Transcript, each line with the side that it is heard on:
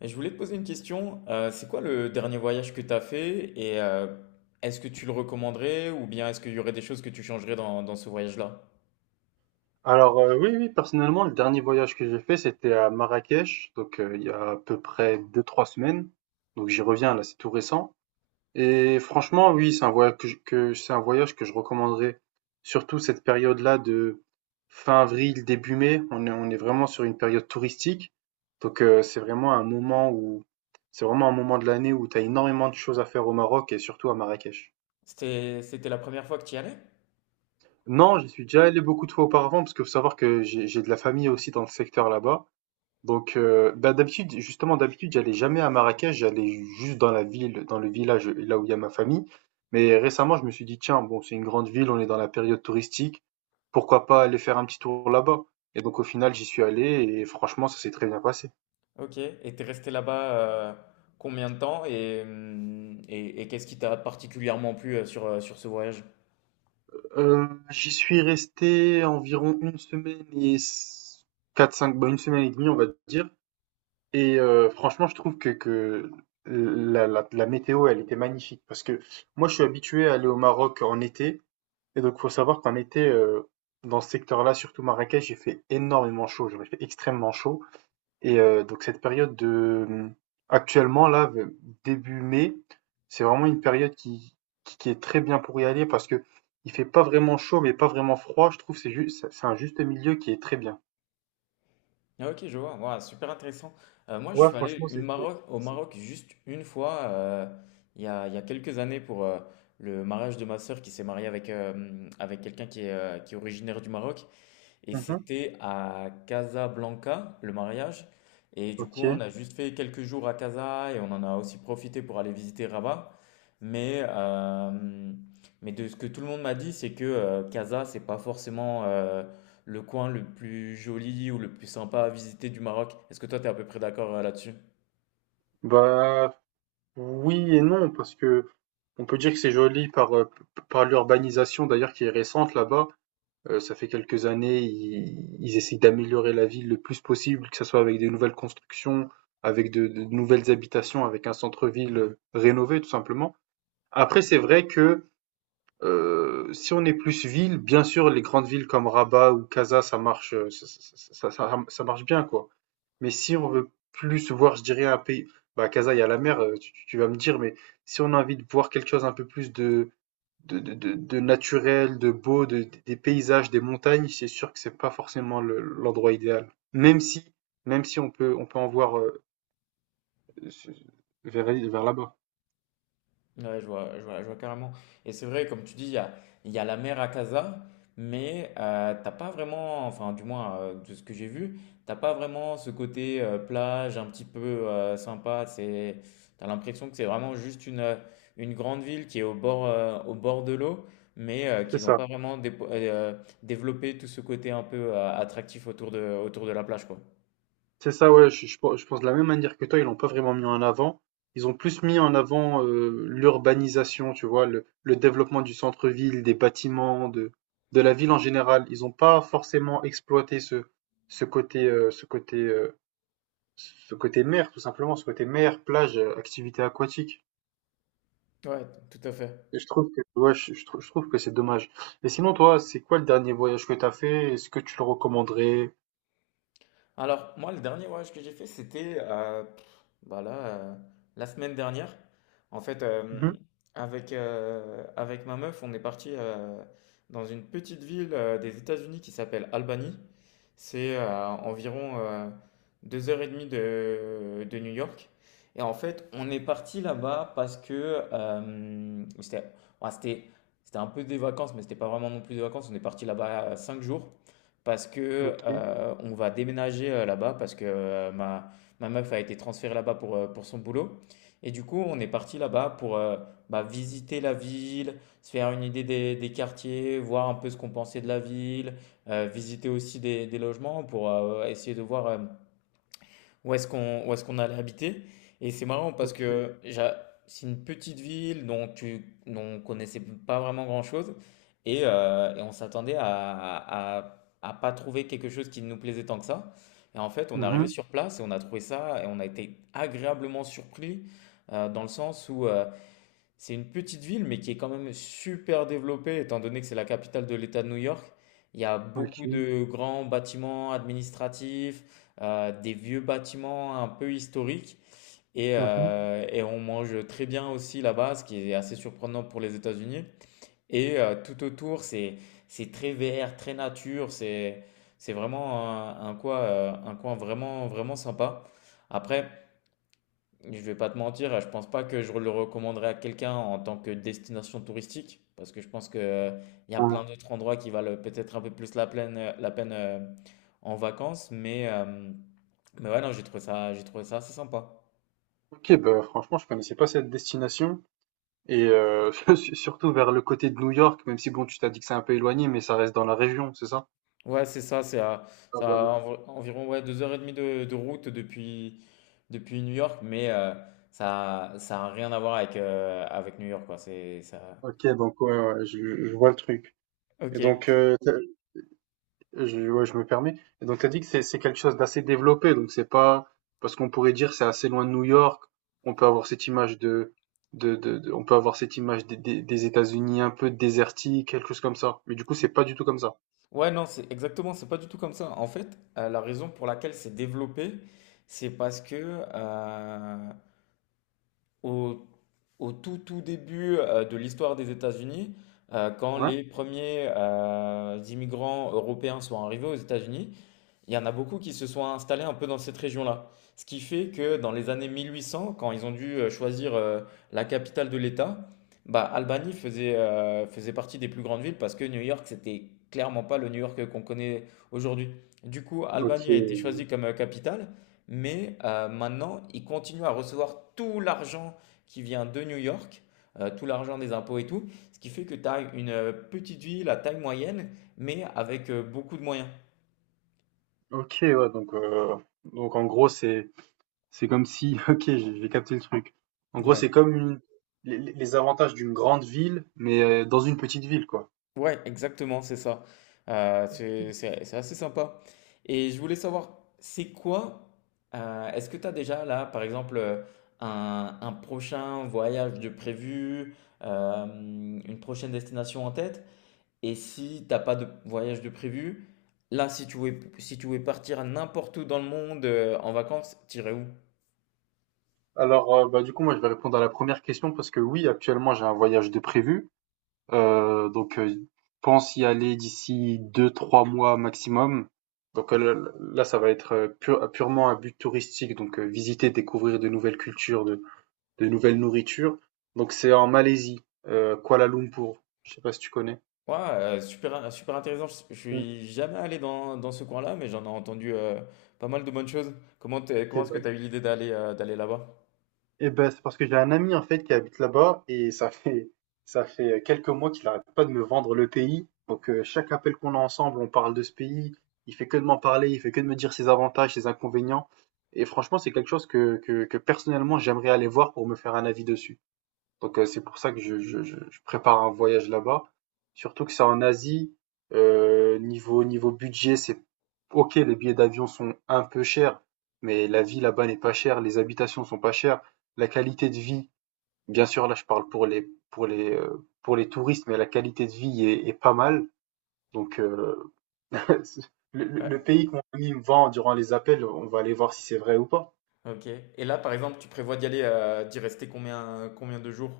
left: Je voulais te poser une question. C'est quoi le dernier voyage que tu as fait et est-ce que tu le recommanderais ou bien est-ce qu'il y aurait des choses que tu changerais dans ce voyage-là?
right: Alors, oui, oui, personnellement, le dernier voyage que j'ai fait, c'était à Marrakech, donc il y a à peu près deux-trois semaines. Donc j'y reviens là, c'est tout récent et franchement, oui, c'est un voyage que je recommanderais, surtout cette période-là de fin avril, début mai. On est vraiment sur une période touristique, donc c'est vraiment un moment de l'année où tu as énormément de choses à faire au Maroc et surtout à Marrakech.
left: C'était la première fois que tu y allais?
right: Non, j'y suis déjà allé beaucoup de fois auparavant parce que faut savoir que j'ai de la famille aussi dans le secteur là-bas. Donc, bah, d'habitude, justement, d'habitude, j'allais jamais à Marrakech, j'allais juste dans la ville, dans le village, là où il y a ma famille. Mais récemment, je me suis dit: «Tiens, bon, c'est une grande ville, on est dans la période touristique, pourquoi pas aller faire un petit tour là-bas?» Et donc au final, j'y suis allé et franchement, ça s'est très bien passé.
left: Ok. Et t'es resté là-bas euh, combien de temps et qu'est-ce qui t'a particulièrement plu sur ce voyage?
right: J'y suis resté environ une semaine et s 4-5, bah, 1 semaine et demie on va dire, et franchement, je trouve que la météo, elle était magnifique parce que moi, je suis habitué à aller au Maroc en été. Et donc, faut savoir qu'en été, dans ce secteur-là, surtout Marrakech, il fait énormément chaud. Genre, il fait extrêmement chaud. Et donc cette période de, actuellement là, v début mai, c'est vraiment une période qui est très bien pour y aller parce que il fait pas vraiment chaud, mais pas vraiment froid. Je trouve que c'est un juste milieu qui est très bien.
left: Ah, ok, je vois. Ouah, super intéressant. Moi, je
right: Ouais,
left: suis allé
right: franchement,
left: Au
right: c'est
left: Maroc juste une fois, il y a quelques années, pour le mariage de ma sœur qui s'est mariée avec quelqu'un qui est originaire du Maroc. Et
right: mmh
left: c'était à Casablanca, le mariage. Et du coup,
right: OK.
left: on a juste fait quelques jours à Casa et on en a aussi profité pour aller visiter Rabat. Mais, euh, mais de ce que tout le monde m'a dit, c'est que Casa, c'est pas forcément le coin le plus joli ou le plus sympa à visiter du Maroc. Est-ce que toi, tu es à peu près d'accord là-dessus?
right: Bah, oui et non parce que on peut dire que c'est joli par l'urbanisation d'ailleurs qui est récente là-bas. Ça fait quelques années, ils essayent d'améliorer la ville le plus possible, que ce soit avec des nouvelles constructions, avec de nouvelles habitations, avec un centre-ville rénové, tout simplement. Après, c'est vrai que si on est plus ville, bien sûr, les grandes villes comme Rabat ou Casa, ça marche, ça marche bien, quoi. Mais si on veut plus voir, je dirais, un pays, bah, Casa, il y a la mer, tu vas me dire, mais si on a envie de voir quelque chose un peu plus de naturel, de beau, des paysages, des montagnes, c'est sûr que c'est pas forcément l'endroit idéal. Même si on peut en voir vers là-bas.
left: Ouais, je vois, je vois, je vois carrément. Et c'est vrai, comme tu dis, il y a la mer à Casa, mais t'as pas vraiment, enfin, du moins, de ce que j'ai vu, t'as pas vraiment ce côté plage un petit peu sympa. T'as l'impression que c'est vraiment juste une grande ville qui est au bord de l'eau, mais
right: C'est
left: qu'ils n'ont
right: ça.
left: pas vraiment développé tout ce côté un peu attractif autour de la plage, quoi.
right: C'est ça, ouais. Je pense de la même manière que toi, ils l'ont pas vraiment mis en avant. Ils ont plus mis en avant l'urbanisation, tu vois, le développement du centre-ville, des bâtiments, de la ville en général. Ils ont pas forcément exploité ce côté, euh, ce côté euh, Ce côté mer, tout simplement, ce côté mer, plage, activité aquatique.
left: Ouais, tout à fait.
right: Et je trouve que, ouais, je trouve que c'est dommage. Et sinon, toi, c'est quoi le dernier voyage que t'as fait? Est-ce que tu le recommanderais?
left: Alors, moi, le dernier voyage que j'ai fait, c'était bah là, la semaine dernière. En fait,
right: Mhm.
left: avec ma meuf, on est parti dans une petite ville des États-Unis qui s'appelle Albany. C'est environ deux heures et demie de New York. Et en fait, on est parti là-bas parce que c'était ouais, c'était un peu des vacances, mais c'était pas vraiment non plus des vacances. On est parti là-bas 5 jours parce que
right: Ok,
left: on va déménager là-bas parce que ma meuf a été transférée là-bas pour son boulot. Et du coup, on est parti là-bas pour bah, visiter la ville, se faire une idée des quartiers, voir un peu ce qu'on pensait de la ville, visiter aussi des logements pour essayer de voir où est-ce qu'on allait habiter. Et c'est marrant parce
right: ok.
left: que c'est une petite ville dont on connaissait pas vraiment grand-chose et, et on s'attendait à à pas trouver quelque chose qui nous plaisait tant que ça. Et en fait, on est arrivé
right: Mhm.
left: sur place et on a trouvé ça et on a été agréablement surpris dans le sens où c'est une petite ville, mais qui est quand même super développée, étant donné que c'est la capitale de l'État de New York. Il y a beaucoup
right: Ok.
left: de grands bâtiments administratifs, des vieux bâtiments un peu historiques, et,
right: Mhm.
left: et on mange très bien aussi là-bas, ce qui est assez surprenant pour les États-Unis. Et tout autour, c'est très vert, très nature, c'est vraiment un coin vraiment vraiment sympa. Après. Je vais pas te mentir, je pense pas que je le recommanderais à quelqu'un en tant que destination touristique, parce que je pense que il y a
right: Ah.
left: plein d'autres endroits qui valent peut-être un peu plus la peine en vacances, mais ouais, non, j'ai trouvé ça assez sympa.
right: Ok, bah, franchement, je connaissais pas cette destination. Et surtout vers le côté de New York, même si bon, tu t'as dit que c'est un peu éloigné, mais ça reste dans la région, c'est ça?
left: Ouais, c'est ça,
right: Ah,
left: ça a
right: voilà.
left: environ ouais, 2 h 30 de route depuis New York, mais ça a rien à voir avec New York, quoi. C'est ça.
right: Ok, donc ouais, ouais, je vois le truc. Et
left: Ok.
right: donc, je, ouais, je me permets. Et donc, tu as dit que c'est quelque chose d'assez développé. Donc, c'est pas parce qu'on pourrait dire c'est assez loin de New York. On peut avoir cette image des États-Unis un peu désertiques, quelque chose comme ça. Mais du coup, c'est pas du tout comme ça.
left: Ouais, non, c'est exactement, c'est pas du tout comme ça. En fait, la raison pour laquelle c'est développé, c'est parce que euh, au, au tout tout début de l'histoire des États-Unis, quand
right: Ouais.
left: les premiers immigrants européens sont arrivés aux États-Unis, il y en a beaucoup qui se sont installés un peu dans cette région-là. Ce qui fait que dans les années 1800, quand ils ont dû choisir la capitale de l'État, bah, Albany faisait partie des plus grandes villes parce que New York, c'était clairement pas le New York qu'on connaît aujourd'hui. Du coup,
right: Ok.
left: Albany a été choisie comme capitale, mais maintenant, ils continuent à recevoir tout l'argent qui vient de New York, tout l'argent des impôts et tout, ce qui fait que tu as une petite ville à taille moyenne, mais avec beaucoup de moyens.
right: Ok. Ouais. Donc en gros, c'est comme si. Ok, j'ai capté le truc. En gros, c'est
left: Ouais.
right: comme les avantages d'une grande ville, mais dans une petite ville, quoi.
left: Ouais, exactement, c'est ça. C'est assez sympa. Et je voulais savoir, c'est quoi, est-ce que tu as déjà là, par exemple, un prochain voyage de prévu, une prochaine destination en tête? Et si t'as pas de voyage de prévu, là, si tu voulais partir n'importe où dans le monde, en vacances, t'irais où?
right: Alors, bah, du coup, moi, je vais répondre à la première question parce que oui, actuellement, j'ai un voyage de prévu. Donc, pense y aller d'ici deux, trois mois maximum. Donc là, ça va être purement un but touristique, donc visiter, découvrir de nouvelles cultures, de nouvelles nourritures. Donc c'est en Malaisie, Kuala Lumpur. Je sais pas si tu connais.
left: Ouais, super, super intéressant. Je
right: Ok,
left: suis jamais allé dans ce coin-là, mais j'en ai entendu pas mal de bonnes choses. Comment comment est-ce que tu as
right: bah,
left: eu l'idée d'aller d'aller là-bas?
right: eh ben, c'est parce que j'ai un ami en fait qui habite là-bas et ça fait quelques mois qu'il arrête pas de me vendre le pays. Donc chaque appel qu'on a ensemble, on parle de ce pays. Il fait que de m'en parler, il fait que de me dire ses avantages, ses inconvénients. Et franchement, c'est quelque chose que personnellement j'aimerais aller voir pour me faire un avis dessus. Donc, c'est pour ça que je prépare un voyage là-bas. Surtout que c'est en Asie, niveau budget, c'est OK, les billets d'avion sont un peu chers, mais la vie là-bas n'est pas chère, les habitations sont pas chères, la qualité de vie, bien sûr, là, je parle pour les touristes, mais la qualité de vie est pas mal. Donc, le
left: Ouais,
right: pays que mon ami me vend durant les appels, on va aller voir si c'est vrai ou pas.
left: ok. Et là, par exemple, tu prévois d'y rester combien de jours?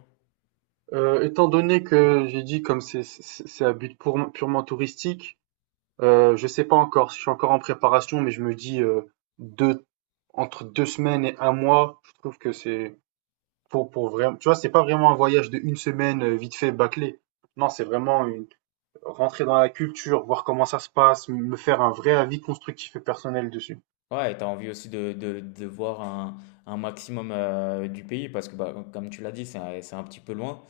right: Étant donné que j'ai dit comme c'est à but pourment purement touristique. Je sais pas encore, je suis encore en préparation, mais je me dis deux, entre deux semaines et un mois, je trouve que c'est pour, vraiment. Tu vois, c'est pas vraiment un voyage de une semaine vite fait bâclé. Non, c'est vraiment une rentrer dans la culture, voir comment ça se passe, me faire un vrai avis constructif et personnel dessus.
left: Ouais, et tu envie aussi de voir un maximum du pays parce que, bah, comme tu l'as dit, c'est un petit peu loin.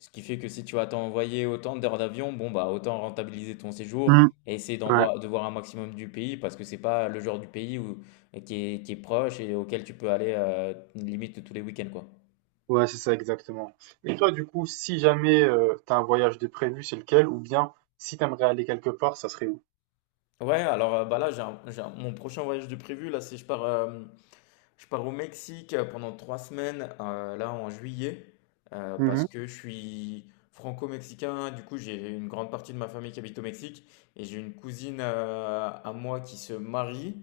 left: Ce qui fait que si tu vas t'envoyer autant d'heures d'avion, bon, bah, autant rentabiliser ton séjour
right: Hmm.
left: et essayer d'en
right: Ouais,
left: voir, de voir un maximum du pays parce que c'est pas le genre du pays qui est proche et auquel tu peux aller limite tous les week-ends, quoi.
right: ouais, c'est ça exactement. Et toi, du coup, si jamais t'as un voyage de prévu, c'est lequel? Ou bien si t'aimerais aller quelque part, ça serait où?
left: Ouais, alors bah là, mon prochain voyage de prévu, là, c'est je pars au Mexique pendant 3 semaines, là en juillet, parce que je suis franco-mexicain. Du coup, j'ai une grande partie de ma famille qui habite au Mexique et j'ai une cousine à moi qui se marie.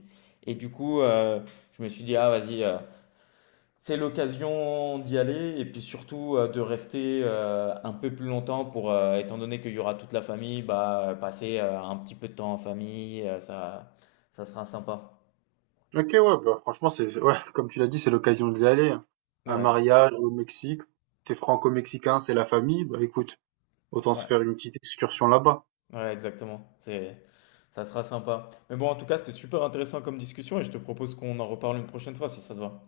left: Et du coup, je me suis dit, ah vas-y, c'est l'occasion d'y aller et puis surtout de rester un peu plus longtemps pour, étant donné qu'il y aura toute la famille, bah, passer un petit peu de temps en famille, ça sera sympa.
right: Ok, ouais, bah, franchement, c'est, ouais, comme tu l'as dit, c'est l'occasion d'y aller. Un
left: Ouais,
right: mariage au Mexique, t'es franco-mexicain, c'est la famille, bah écoute, autant se
left: ouais.
right: faire une petite excursion là-bas.
left: Ouais, exactement. Ça sera sympa. Mais bon, en tout cas, c'était super intéressant comme discussion et je te propose qu'on en reparle une prochaine fois si ça te va.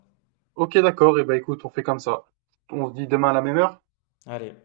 right: Ok, d'accord, et bah écoute, on fait comme ça. On se dit demain à la même heure?
left: Allez.